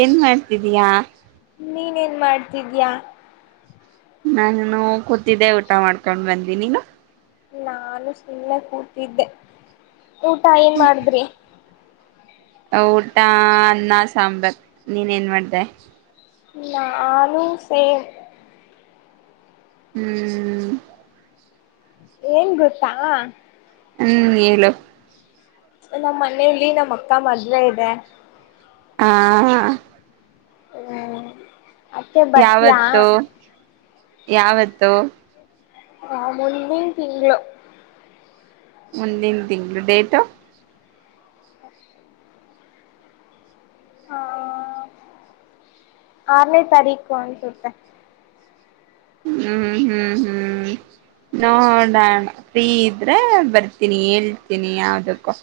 ಏನ್ ಮಾಡ್ತಿದೀಯ ನೀನೇನು ಮಾಡ್ತಿದೀಯಾ ನಾನ ಈನು ಕೂತಿದ್ದೆ ಊಟ ಮಾಡ್ಕೊಂಡ್ ಬಂದ ನೀನು ನಾನು ಸುಮ್ಮನೆ ಕೂತಿದ್ದೆ ಊಟ ಏನ್ ಮಾಡದ್ರಿ ಊಟ ಅನ್ನ ಸಾಂಬಾರ್ ನೀನ್ ಏನ್ ಮಾಡ್ದೆ ನಾನು ಸೇಮ ಹ್ಮ್ ಏನ್ ಗೊತ್ತಾ ಹ್ಮ್ ಹೇಳು ನಮ್ಮ್ ಮನೆಯಲ್ಲಿ ನಮ್ಮ್ ಅಕ್ಕ ಮದ್ವೆ ಇದೆ ಹಾ ಹ ಯಾವತ್ತುು ಯಾವತ್ತುೂ ಆ ಮುಂದಿನ್ ತಿಂಗ್ಳು ಮುಂದಿನ್ ತಿಂಗ್ಳು ಡೇಟು ಹ ಆರನೇ ತಾರೀಕು ಅನ್ಸತ್ತೆ ಹ್ಮ್ ಹ್ಮ್ ಹ್ಮ್ ನೋಡಣ [inaudible] ಫ್ರೀ ಇದ್ರೆ ಬರ್ತೀನಿ ಹೇಳ್ತೀನಿ ಯಾವದಕ್ಕೋ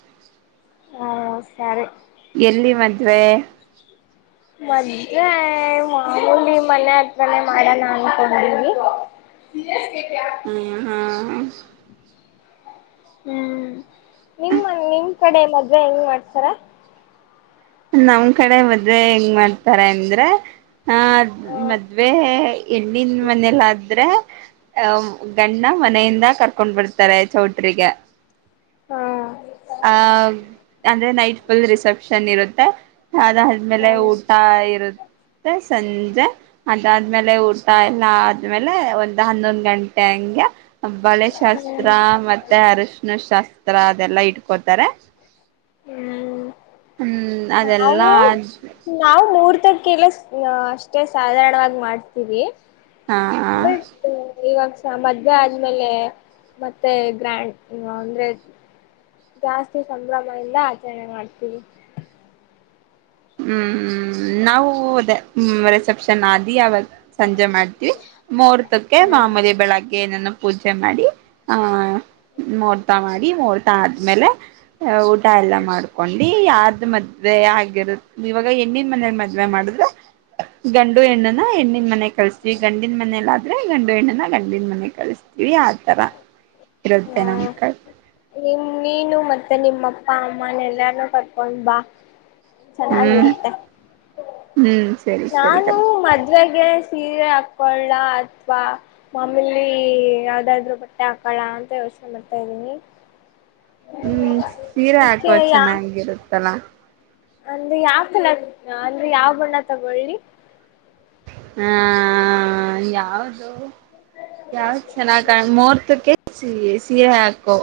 ಹಾ ಸರಿ ಎಲ್ಲಿ ಮದ್ವೆ ಮದ್ವೆ ಮಾಮೂಲಿ ಮನೆ ಹತ್ರನೇ ಮಾಡೋಣ ಅನ್ಕೋಡಿವಿ ಹ ಹಾ ಹ್ಮ್ ನಿನ್ ಮ ನಿನ್ ಕಡೆ ಮದ್ವೆೆ ಹೆಂಗ್ ಮಾಡತರೆ ನಮ್ ಕಡೆ ಮದ್ೆ ಹೆಂಗ್ ಮಾಡ್ತಾರೆ ಅಂದ್ರೆ ಹಾ ಮದ್ವೆ ಹೆಣ್ಣಿನ ಮನೇಲ್ಲಾದ್ರೆ ಅಹ ಗಂಡ ಮನೆಯಿಂದ ಕರ್ಕೊಂಡ್ ಬರತಾರೆ ಚೌಟ್ರಿಗೆ ಹಾ ಆ ಅಂದ್ರೆ ನೈಟ್ ಫುಲ್ ರಿಸೆಪ್ಷನ್ ಇರುತ್ತೆ ತ್ತ ಅದಾದಾದ್ಮೇಲೆ ಹ್ಮ್ ಊಟ ಇರುತ್ತೆ ಸಂಜೆ ಅದಾದ್ಮೇಲೆ ಊಟ ಎಲ್ಲ ಆದ್ಮೇಲೆ ಒಂದ್ ಹನ್ನೊಂದ್ ಗಂಟೆ ಹಂಗೆ ಹಾ ಬಳೆ ಶಾಸ್ತ್ರ ಮತ್ತೆ ಅರಶ್ಣ ಶಾಸ್ತ್ರ ಆ ತರ ಅದೆಲ್ಲಾ ಇಟ್ಕೋತಾರೆ ಹ್ಮ್ ಹ್ಮ್ ನಾವು ಅದೆಲ್ಲಾ ನಾವು ಮೂರ್ತಿ ಕ್ಕೆಲ್ಲ [unintelligible] ಅಷ್ಟೇ ಸಾಧಾರಣವಾಗಿ ಮಾಡ್ತೀವಿ ಹಾ ಹಾ ಬಟ್ ಇವಾಗ ಸ ಮದುವೆ ಆದ್ಮೇಲೆ ಮತ್ತೆ ಗ್ರ್ಯಾಂಡ್ ಇ ಅಂದ್ರೆ ಜಾಸ್ತಿ ಸಂಭ್ರಮದಿಂದ ಆಚರಣೆ ಮಾಡ್ತೀವಿ ಹ್ಮ್ ಹ್ಮ್ ನಾವು ರೆಿಸೆಪ್ಷನ್ ಆದಿ ಅವಾಗ ಸಂಜೆ ಪೂಜೆ ಮಾಡ್ತೀವಿ ಮುಹೂರ್ತಕ್ಕೆ ಹ್ಮ್ ಮಾಮೂಲಿ ಬೆಳಗ್ಗೆ ಏನ ಪೂಜೆ ಮಾಡಿ ಆಹ್ ಮೂೋರ್ತ ಮಾಡಿ ಮೂೋರ್ತ ಆದ್ಮೇಲೆ ಊಟ ಎಲ್ಲ ಮಾಡ್ಕೊಂಡು ಯಾರ ದು [unintelligible] ಮದುವೆ ಆಗಿರುತ್ತೆ ಇವಾಗ ಹೆಣ್ಣಿನ ಮನಲಿ ಮದ್ವೆ ಮಾಡಿದ್ರೆ ಗಂಡು ಹೆಣ್ಣಿನ ಹೆಣ್ಣನ್ ಮನೆ ಕಲ್ಸ್ತೀವಿ ಗಂಡಿನ ಮನೇಲಾದ್ರೆ ಗಂಡು ಹೆಣ್ಣನ ಗಂಡಿನ ಮನೆ ಕಲ್ಸ್ತೀವಿ ಆತರ ಇರುತ್ತೆ ಹ್ಮ ನಮ್ಕ ನಿಮ್ ನೀನು ಮತ್ತೆ ನಿಮ್ಮಪ್ಪ ಅಮ್ಮನ ಎಲ್ಲಾರ್ನುೂ ಕರ್ಕೊಂಡ್ ಬಾ ಹ್ಮ್ ಚೆನ್ನಾಗಿರುತ್ತೆ ಹ್ಮ್ ಸರಿ ಸರಿ ನಾನು ಕರಿ ಮದ್ವೆೆಗೆ ಸೀರೆ ಹಾಕಳ ಅಥವಾ ಮಾಮೀಲಿ ಯಾವ್ದಾದ್ರು ಬಟ್ಟೆ ಹಾಕಳ ಅಂತ ಯೋಚನೆ ಮಾಡ್ತಾ ಇದ್ದೀನಿ ಹ್ಮ್ ಸೀರೆ ಹಾಕೋ ಚೆನ್ನಾಗಿರುತ್ತಲಾ ಅಲ್ಲಿ ಯಾವ ಕಲರ ಅಂದ್ರೆ ಯಾವ ಬಣ್ಣ ತಗೊಳ್ಳಿ ಹ ಯಾವದು ಯಾವ್ದ ಚೆನ್ನಾಗ ಮುಹೂರ್ತಕ್ಕೆ ಸಿಹಿ ಸಿಹಿ ಹಾಕೋ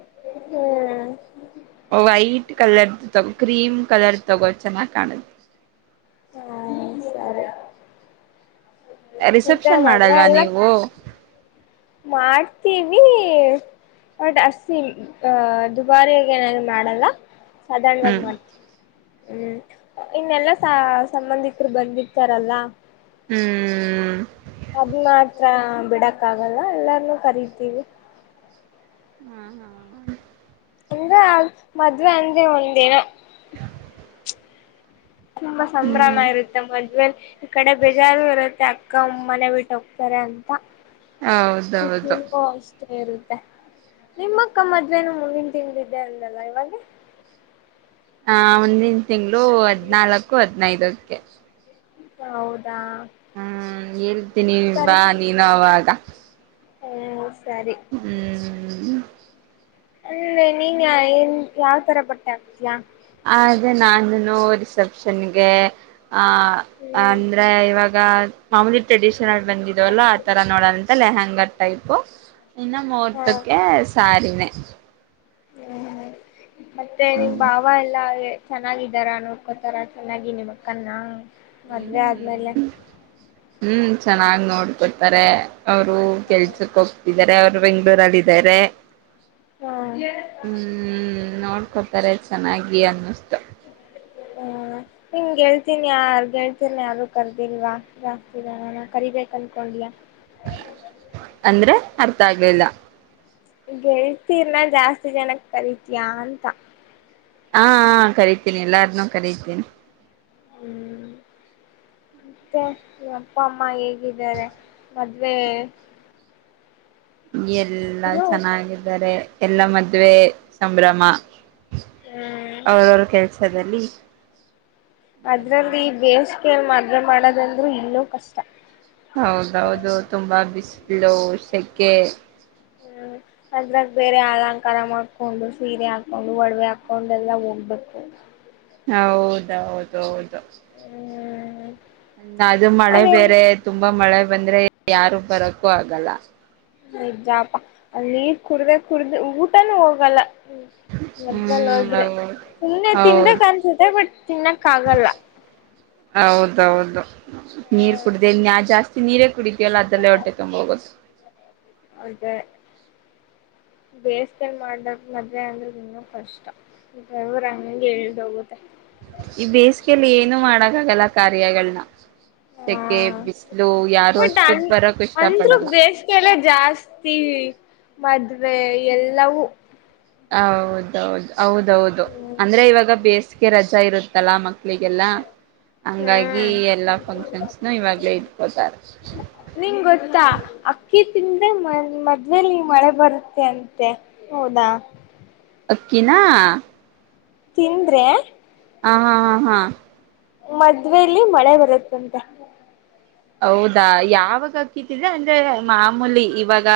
ಹ್ಮ್ ವೈಟ್ ಕಲರ್ ತಗೋ ಕ್ರೀಮ್ ಕಲರ್ ತಗೋ ಚೆನ್ನಾಗಿ್ ಕಾಣುತ್ತೆ ಹಾ ಸರಿ ಮತ್ತೆ ರಿಸೆಪ್ಷನ್ ಮದ್ವೆ ಮಾಡಲ್ವಾ ಎಲ್ಲ ನೀವು ಮಾಡ್ತೀವಿ ಬಟ್ ಅಸಿ ಅಹ ದುಬಾರಿಾಗ ಏನ ಮಾಡಲ್ಲ ಸಾಧಾರಣವಾಗಿ ಹ್ಮ್ ಮತ್ ಹ್ಮ್ ಇನ್ನೆಲ್ಲಾ ಸಂಬಂಧಿಕರು ಬಂದಿರ್ತಾರಲ್ಲ ಹ್ಮ್ ಅದು ಮಾತ್ರ ಬೆಡಕ ಅವಲ್ಲಾ ಎಲ್ಲಾರನ್ನು ಕರಿತೀವಿ ಹ್ಮ ಹ ಅಂದ್ರ ಆ ಮದ್ವೆ ಅಂದ್ರೆ ಒಂದೇಿನ ತುಂಬಾ ಸಂಭ್ರಮ ಹ್ಮ್ ಇರುತ್ತೆ ಮದ್ವೆ ಈ ಕಡೆ ಬೇಜಾರು ಇರುತ್ತೆ ಅಕ್ಕ ಅಮ್ಮನೆ ಬಿಟ್ಟ ಹೋಗ್ತಾರೆ ಅಂತ ಹೌದೌದು. ಖುಷಿನೂ ಅಷ್ಟೇ ಇರುತ್ತೆ ನಿಮ್ಮಕ್ಕನ ಮದ್ವೆನು ಮುಂದಿನ ತಿಂಗಳು ಇದೆ ಅಂದಲ್ಲ ಯಾವಾಗೆ. ಹ ಮುಂದಿನ ತಿಂಗಳು ಹದ್ನಾಲ್ಕು ಹದ್ನೈದಕ್ಕೆ. ಆ ಹೌದ್ ಹ್ಮ ಹೇಳ್ತೀನಿ ಕರಿ ಬಾ ನೀನು ಅವಾಗ ಹ್ಮ್. ಸರಿ ಹ್ಮ್ ಅ ನೀನ್ ಎನ್ ಯಾವ್ ತರ ಬಟ್ಟೆ ಆಗ್ತಿಯಾ. ಅದೇ ನಾನುನು ರಿಸೆಪ್ಷನ್ಗೆ. ಹ ಹ್ಮ್ ಅಂದ್ರೆ ಇವಾಗ ಮಾಮೂಲಿ ಟ್ರೆಡಿಷನ್ ಬಂದಿದವಲ್ಲ ಆ ತರ ನೋಡೋ ಅಂತ ಲೆಹಂಗ ಲಂಗ ಟೈಪು ಇನ್ನು ಮೂವರ್ತಕ್ಕೆ ಸ್ಯಾರಿ ಮನ್ನೆ ಹ್ಮ. ಮತ್ತೆ ನಿಮ್ ಹ್ಮ್ ಭಾವ ಎಲ್ಲ ಚೆನ್ನಾಗಿದ್ದಾರ ನೋಡ್ಕೋತಾರ ಚೆನ್ನಾಗಿ ನಿಮ್ಮ ಅಕ್ಕನ್ನ. ಮದುವೆ ಆದ್ಮೇಲೆ. ಹ್ಮ್ ಹ್ಮ್ ಚೆನ್ನಾಗ್ ನೋಡ್ಕೊತಾರೆ ಅವರು ಕೆಲ್ಸಕ್ ಹ್ಮ ಹೋಗ್ತಿ ರೆ ಅವ್ರು ಬೆಂಗ್ಗಳೂರಲ್ಲಿ ಇದಾರೆ ಹ್ಮ್ ನೋಡ್ಕೊ ತಲೆಯಲ್ಲಿ ಚೆನ್ನಾಗ್ ಅನ್ಸ್ತು. ಆ ನಿನ್ ಗೆಳತಿನ ಯಾರನ್ನು ಕರೆದಿಲ್ವಾ ಕರಿಬೇಕು ಅನ್ಕೊಂಡ್ಯಾ. ಅಂದ್ರೆ ಅರ್ಥ ಆಗ್ಲಿಲ್ಲ ಗೆಲ್ತೀರ್ನ ಜಾಸ್ತಿ ಜನಕ್ ಕರಿತಯಾ ಅಂತ ಹಾ ಹಾ ಕರೀತೀನಿ ಎಲ್ಲಾರ್ನು ಕರೀತೀನಿ. ಹುಂ ಮತ್ತೆ ಅಪ್ಪ ಅಮ್ಮ ಹೇಗಿದ್ದಾರೆ ಮದ್ವೆ. ಎಲ್ಲಾ ಇನ್ನು ಚೆನ್ನಾಗಿದ್ದಾರೆ. ಎಲ್ಲಾ ಮದುವೆ ಸಂಭ್ರಮ. ಹ್ಮ್ ಅವ್ರ ಅವ್ರ ಕೆಲ್ಸ. ತ್ತದಲ್ಲಿ. ಅದ್ರಲ್ಲಿ ಬೇಸಿಗೆ ಮದುವೆ ಮಾಡೋದಲ್ಲ. ಇಲ್ಲೋ ಕಷ್ಟ. ಹೌದ ಹೌದು ತುಂಬಾ ಬಿಸಿ. ಲೋ ಶೆಕೆ. ಹ್ಮ್ ಅದ್ರಾಗ ಬೇರೆ ಅಲಂಕಾರ ಮಾಡಾಕೊಂಡು ಸೀರೆ ಹಾಕೊಂಡು ಒಡವೆ ಹಾಕೊಂಡು ಎಲ್ಲಾ ಹೋಗ್ಬೇಕು. ಹೌದೌದ ಹೌದು. ಹ್ಮ್ [unintelligible] ಮಳೆ ಅದೇನ್ ಬೇರೆ ತುಂಬಾ ಮಳೆ. ಬಂದ್ರೆ ಯಾರು ಬರಕ್ಕೂ ಆಗಲ್ಲ. ನಿಜಾಪಾ ಅಲ್ಲಿ ಕುಡ್ದೆ ಕುಡ್ದ ಊಟನೂ ಹೋಗಲ್ಲ. ಹ್ಮ ಮದ್ವೆಲ್ ಹ್ಮ್ ಹೋದ್ರೆ ಹೌದು ಸುಮ್ಮನೆ ತಿನ್ಬೇಕ್ ಹೌದು ಅನ್ಸುತ್ತೆ ಬಟ್ ತಿನ್ನಕ್ ಆಗಲ್ಲ ಹೌದು ನೀರ್ ಹ್ಮ್ ಕುಡ್ದೆ ನಾ ಜಾಸ್ತಿ ನೀರೇ ಕುಡಿತೀವಲ್ಲ ಅದರಲ್ಲೇ ಹೊಟ್ಟೆ ತುಂಬ ಹೋಗುತ್ತ. ಹೌದ. ದೇವಸ್ಥಾನ ಮಾಡ್ದಾಗ ಮದ್ವೆ ಅಂದ್ರೆ ಇನ್ನ ಕಷ್ಟ ಬೆವರು ಹಂಗೆ ಇಳ್ದ ಹೋಗುತ್ತ ಈ ಬೇಸಿಗೆಯಲ್ಲಿ ಏನು ಮಾಡಕ್ಕಾಗಲ್ಲ ಕಾರ್ಯಗಳನ್ನ ಹಾ ಸೆಕೆ ಬಿಸಿಲು ಯಾರು ಬಟ್ ಅ ಅಷ್ಟು ಬರಕ್ ಇಷ್ಟ ಅಂದ್ರು ಪಡಲ್ಲ ಬೇಸಿಗೆ ಎಲ್ಲ ಜಾಸ್ತಿ ಮದ್ವೆ ವೆ ಎಲ್ಲವೂ ಹೌದೌದು ಹೌದೌದು ಅಂದ್ರೆ ಇವಾಗ ಬೇಸ್ ರಜಾ ಇರುತ್ತಲ್ಲ ಮ ಮಳಿಗೆಲ್ಲ ಹಂಗಾಗಿ ಹ್ಮ್ ಎಲ್ಲಾ ಫಂಕ್ಷನ್ಸ್ನು ಇವಾಗ್ಲೇ ಇಟ್ಕೋತಾರೆ ನಿಂಗ್ ಗೊತ್ತಾ ಅಕ್ಕಿ ತಿಂದ್ರೆ ಮ ಮದ್ವೆೇಲಿ ಮಳೆ ಬರುತ್ತೆ ಅಂತೆ ಹೌದಾ ಅಕ್ಕಿನಾ ತಿಂದ್ರೆ ಹ ಹಾ ಹಾ ಹಾ ಮದ್ವೆೇಲಿ ಮಳೆ ಬರುತ್ತಂತೆ ಹೌದಾ ಯಾವಾಗಕ್ಕತಿದ್ರ ಅಂದ್ರೆ ಮಾಮೂಲಿ ಇವಾಗ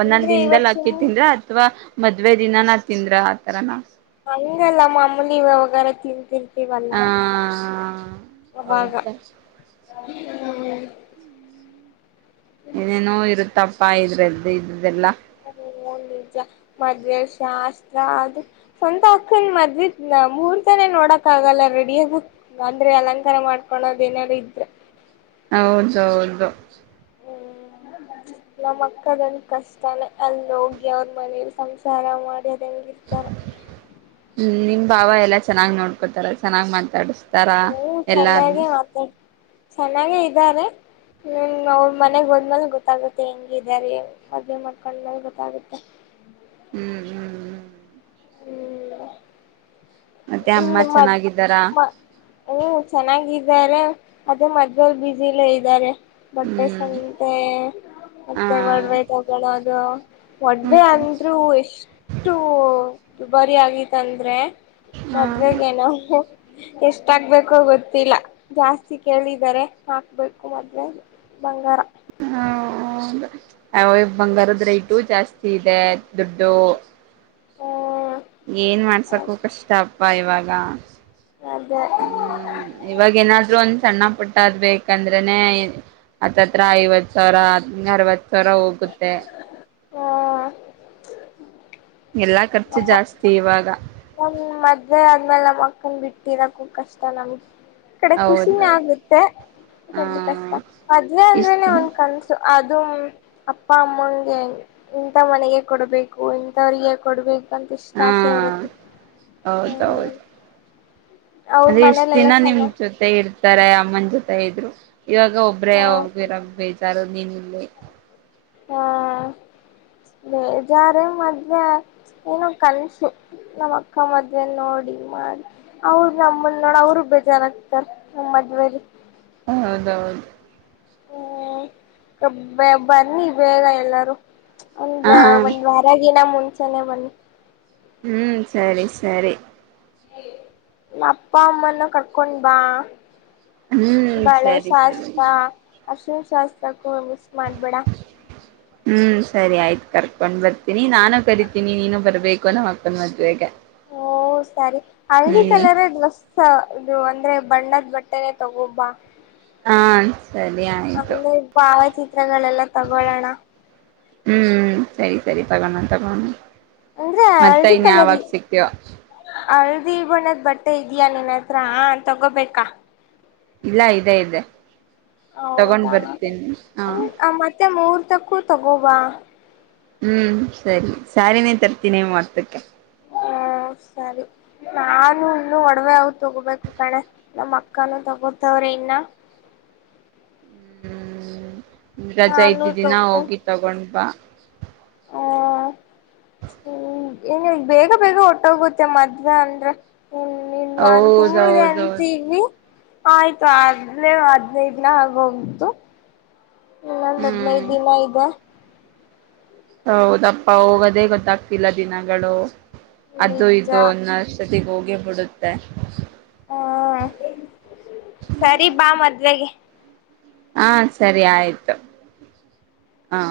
ಒಂದೊಂದ್ ಅಂದ್ರೆ ಇವಾಗ ದಿನ್ದಲ್ಲಿ ಅಕ್ಕಿ ಸುಮ್ ತಿಂದರೆ ಅಥವಾ ಮದ್ವೆ ದಿನ ನಾ ತಿಂದ್ರ ಆತರನ ಹಂಗಲ್ಲ ಮಾಮೂಲಿವಗಾರ ತಿಂತಿನ್ ವಲ್ಲ ಹ ವಾಗ ಹೌದಾ ಹ್ಮ ಏನೇನೋ ಇರುತ್ತಪ್ ಪ ಇದ್ರದ್ದದೆಲ್ಲ ಅ ನಿಜ ಮದ್ವೆ ಶಾಸ್ತ್ರ ಆದ್ರೂ ಸ್ವಂತ ಅಕ್ಕನ್ ಮದ್ವೆ ಮೂರ್ತನೇ ನೋಡಕ್ ಆಗಲ್ಲ ರೆಡಾಗಿ ಅಂದ್ರೆ ಅಲಂಕಾರ ಮಾಡ್ಕೊಳೋದ ಏನಾರ ಇದ್ರೆ ಹೌದು ಹೌದು ಹ್ಮ್ ನಮ್ಮಕ್ಕಗಲ್ ಕಷ್ಟನೇ ಅಲ್ಲಿ ಹೋಗಿ ಅವ್ರ ಮನೇಲಿ ಸಂಸಾರ ಮಾಡಿ ಹೆಂಗಿರ್ತಾರ ಹ್ಮ್ ನಿಮ್ ಭಾವ ಎಲ್ಲ ಚೆನ್ನಾಗ್ ನೋಡ್ಕೋತಾರೆ ಚೆನ್ನಾಗ್ ಮಾತಾಡ್ಸ್ ತರಾ ಎಲ್ಲಾರ್ನ್ ಚೆನ್ನಾಗೇ ಇದ್ದಾರೆ ಇನ್ ಅವ್ರ ಮನೆಗ್ ಹೋದ್ಮೇಲ್ ಗೊತ್ತಾಗುತ್ತೆ ಹೆಂಗಿದಾರೆ ಮದ್ವೆ ಮಾಡ್ಕೊಂಡ್ಮೇಲ್ ಗೊತ್ತಾಗುತ್ತೆ ಹ್ಮ್ ಹ್ಮ್ ಹ್ಮ್ ಹ್ಮ್ ಮತ್ತೆ ಅಮ್ಮ ಇನ್ನು ಮ ಚೆನ್ನಾಗಿದ್ದಾರಾ ಹ್ಮ್ ಊಂ ಚೆನ್ನಾಗಿ ಇದಾರೆ ಅದೇ ಮದ್ವೆಲ್ ಬಿಸೀಲೆ ಇದ್ದಾರೆ ಬಟ್ಟೆ ಹ್ಮ್ ಸಂತೆ ಹ ಮತ್ತೆ ಒಡವೆ ತಗಳೋದು ಹ್ಮ ಒಡ್ವೆ ಅಂದ್ರರೂ ಎಷ್ಟು ಬರಿ ಆಗಿತಂದ್ರೆ ಮದ್ವೆಗೆನೊ ಎಷ್ಟ್ ಹಾಕ್ಬೇಕೋ ಗೊತ್ತಿಲ್ಲ ಜಾಸ್ತಿ ಕೇಳಿದ್ದಾರೆ ಹಾಕ್ಬೇಕು ಮದ್ವೆ ಬಂಗಾರ ಹ ಬಂಗಾರದ ರೇಟು ಜಾಸ್ತಿ ಇದೆ ದುಡ್ಡು ಹ ಏನ್ ಮಾಡ್ಸಕು ಕಷ್ಟ ಪಾಯವಾಗಾ ಅದೇ ಹ್ಮ್ ಇವಾಗೇಏನಾದ್ೂಂದು ಸಣ್ಣ ಪುಟ್ಟ ಅದ್ ಬೇಕಂದ್ರೆನೇ ಹತ್ತತ್ರ ಐವತ್ ಸಾವಿರ ಅರವತ್ ತರ ಹೋಗುತ್ತೆ ಹ್ಮ್ ಎಲ್ಲಾ ಖರ್ಚು ನಮ್ಮ ಜಾಸ್ತಿ ಇವಾಗ ನಮ್ ಮದ್ವೆ ಆದ್ಮೇಲೆ ನಮ್ಮಕ್ಕನ್ ಬಿಟ್ಟಿರಕ್ಕೂ ಕಷ್ಟ ನಮ್ಗೆ ಕಡೆ ಖುಷಿನ ಹೌದೌದು ಆಗುತ್ತೆ ಹ ಒಂದ್ ಕಷ್ಟ ಮದ್ವೆ ಇಷ್ಟ ಅಂದ್ರೇನೆ ದಿನ ಒಂದ್ ಕನ್ಸು ಅದು ಅಪ್ಪ ಅಮ್ಮಗೆ ಇಂಥ ಮನೆಗೆ ಕೊಡಬೇಕು ಇಂಥವ್ರಿಗೇ ಕೊಡ್ಬೇಕ್ ನಮ್ಗೆಷ್ಟ್ ಹಾ ಆಾಸೇ ಇರು ಹೌದೌದು ಅವ್ರ ಅದ್ರ ಇಷ್ಟ ಮನೇಲೆಲ್ಲಾ ದಿನ ನಿಮ್ ಚೆನ್ನಾಗ್ ಜೊತೆ ಇರ್ತಾರೆ ಅಮ್ಮನ ಜೊ [inaudible] ಇವಾಗ ಒಬ್ಬ್ರೇ ಒಬ್ರ್ ಇರಕ್ಕ್ ಬೇಜಾರು. ನೀನಿಲ್ಲೆ ಹಾ ಬೇಜಾರೆ ಮದ್ವೆ ಏನೋ ಕನ್ಸು, ನಮ್ಮ್ ಅಕ್ಕ ಮದ್ವೆ ನೋಡಿ ಮಾಡಿ ಅವರು ನಮ್ಮನ್ನ ನೋಡ ಅವರು ಬೇಜಾರಾಗಗ್ತಾರ ನಮ್ಮ್ ಮದ್ವೆೇಲೀ ಹೌದೌದು ಹ್ಮ್ ಬನ್ನಿ ಬೇಗ ಎಲ್ಲಾರು ಒಂದ ಹಾ ಒಂದ್ ವಾರಗಿನ ಮುಂ ಜನವನಿ ಹ್ಮ್ ಸರಿ ಸರಿ ಅಪ್ಪ ಅಮ್ಮನ ಕರ್ಕೊಂಡ್ ಬಾ ಹ್ಮ್ ಸರಿ ಸರಿ ಅರಿಶಿನ ಶಾಸ್ತ್ರಕ್ಕೂ ಮಿಸ್ ಮಾಡ್ಬೇಡ ಹ್ಮ್ ಸರಿ ಆಯ್ತು ಕರ್ಕೊಂಡ್ ಬರ್ತೀನಿ ನಾನು ಕರಿತೀನಿ ನೀನು ಬರ್ಬೇಕು ನಮ್ಮ ಅಕ್ಕನ ಮದುವೆಗೆ ಓ ಸರಿ ಹಳದಿ ಕಲರೆ ಡ್ರೆಸ್ ಅ. ಇದು ಅಂದ್ರೆ ಬಣ್ದ ಬಟ್ಟೆನೆ ತಗೋಬಾ. ಹಾನ್ ಅಮೆ ಭಾವಚಿತ್ರಗಳೆಲ್ಲ ತಗೊಳೋಣ ಹ್ಮ್ ಸರಿ ಸರಿ ತಗಣ ತಗೋಣ ಅಂದ್ರೆ ಮತ್ತ ಇನ್ಯಾವಾಗ ಸಿಕ್ತಿವೋ ಹಳ್ದಿ ಬಣ್ಣದ್ ಬಟ್ಟೆ ಇದಯಾ ನಿನ್ನ ಹತ್ರ ಹಾ ತಗೋಬೇಕಾ ಇಲ್ಲ ಇದೆ ಇದೆ ತಗೊಂಡ್ ಹೌದಾ ಬರ್ತೀನಿ ಹಾ ಹ್ಮ್ ಮತ್ತೆ ಮೂರ್ ತಕ್ಕೂ ತಗೊವ ಹ್ಮ್ ಸರಿ ಸಾರಿನೇ ತರ್ತೀನಿ ಮುಹೂರ್ತಕ್ಕೆ. ಹ್ಮ ಸರಿ ನಾನು ಇನ್ನು ಒಡವೆ ಅವ ತಗೋಬೇಕು ಕಣೆ ನಮ್ಮ್ ಅಕ್ಕಾನೂ ತಗೋತವ್ರೆ ಇನ್ನ ಹ್ಮ್ ರಜಾ ನಾನು ಇದ್ದ ದಿನ ತಗೋ ಹೋಗಿ ತಗೊಂಡ್ ಬಾ ಹಾ ಹ್ಮ ಏನು ಬೇಗ ಬೇಗ ಒಟ್ಟೋಗುತ್ತೆ ಮದುವೆ ಅಂದ್ರೆ ಇನ್ ಇನ್ ಒಂದ್ ತಿಂಗ್ಳಿದೆ ಹೌದೌದೌದು ಅಂತಿನಿ. ಆಯ್ತು ಆದ್ಲೇ ಹದ್ನೈ ದಿನ ಆಗೊಗಿತ್ತು. ಹ್ಮ್ ಇನ್ನೊಂದುಹದ್ನೈದು ದಿನ ಇದೆ ಹೌದಪ್ಪಾ ಹೋಗೋದೇ ಗೊತ್ತಾಗ್ತಿಲ್ಲ ದಿನಗಳು ಅದು ನಿಜ ಇದು ಅನ್ನಷ್ ತಿಗೋಗೆ ಬುಡುತ್ತೆ ಹ್ಮ ಸರಿ ಬಾ ಮದ್ವೆಗೆ. ಹಾ ಸರಿ ಆಯ್ತು ಹ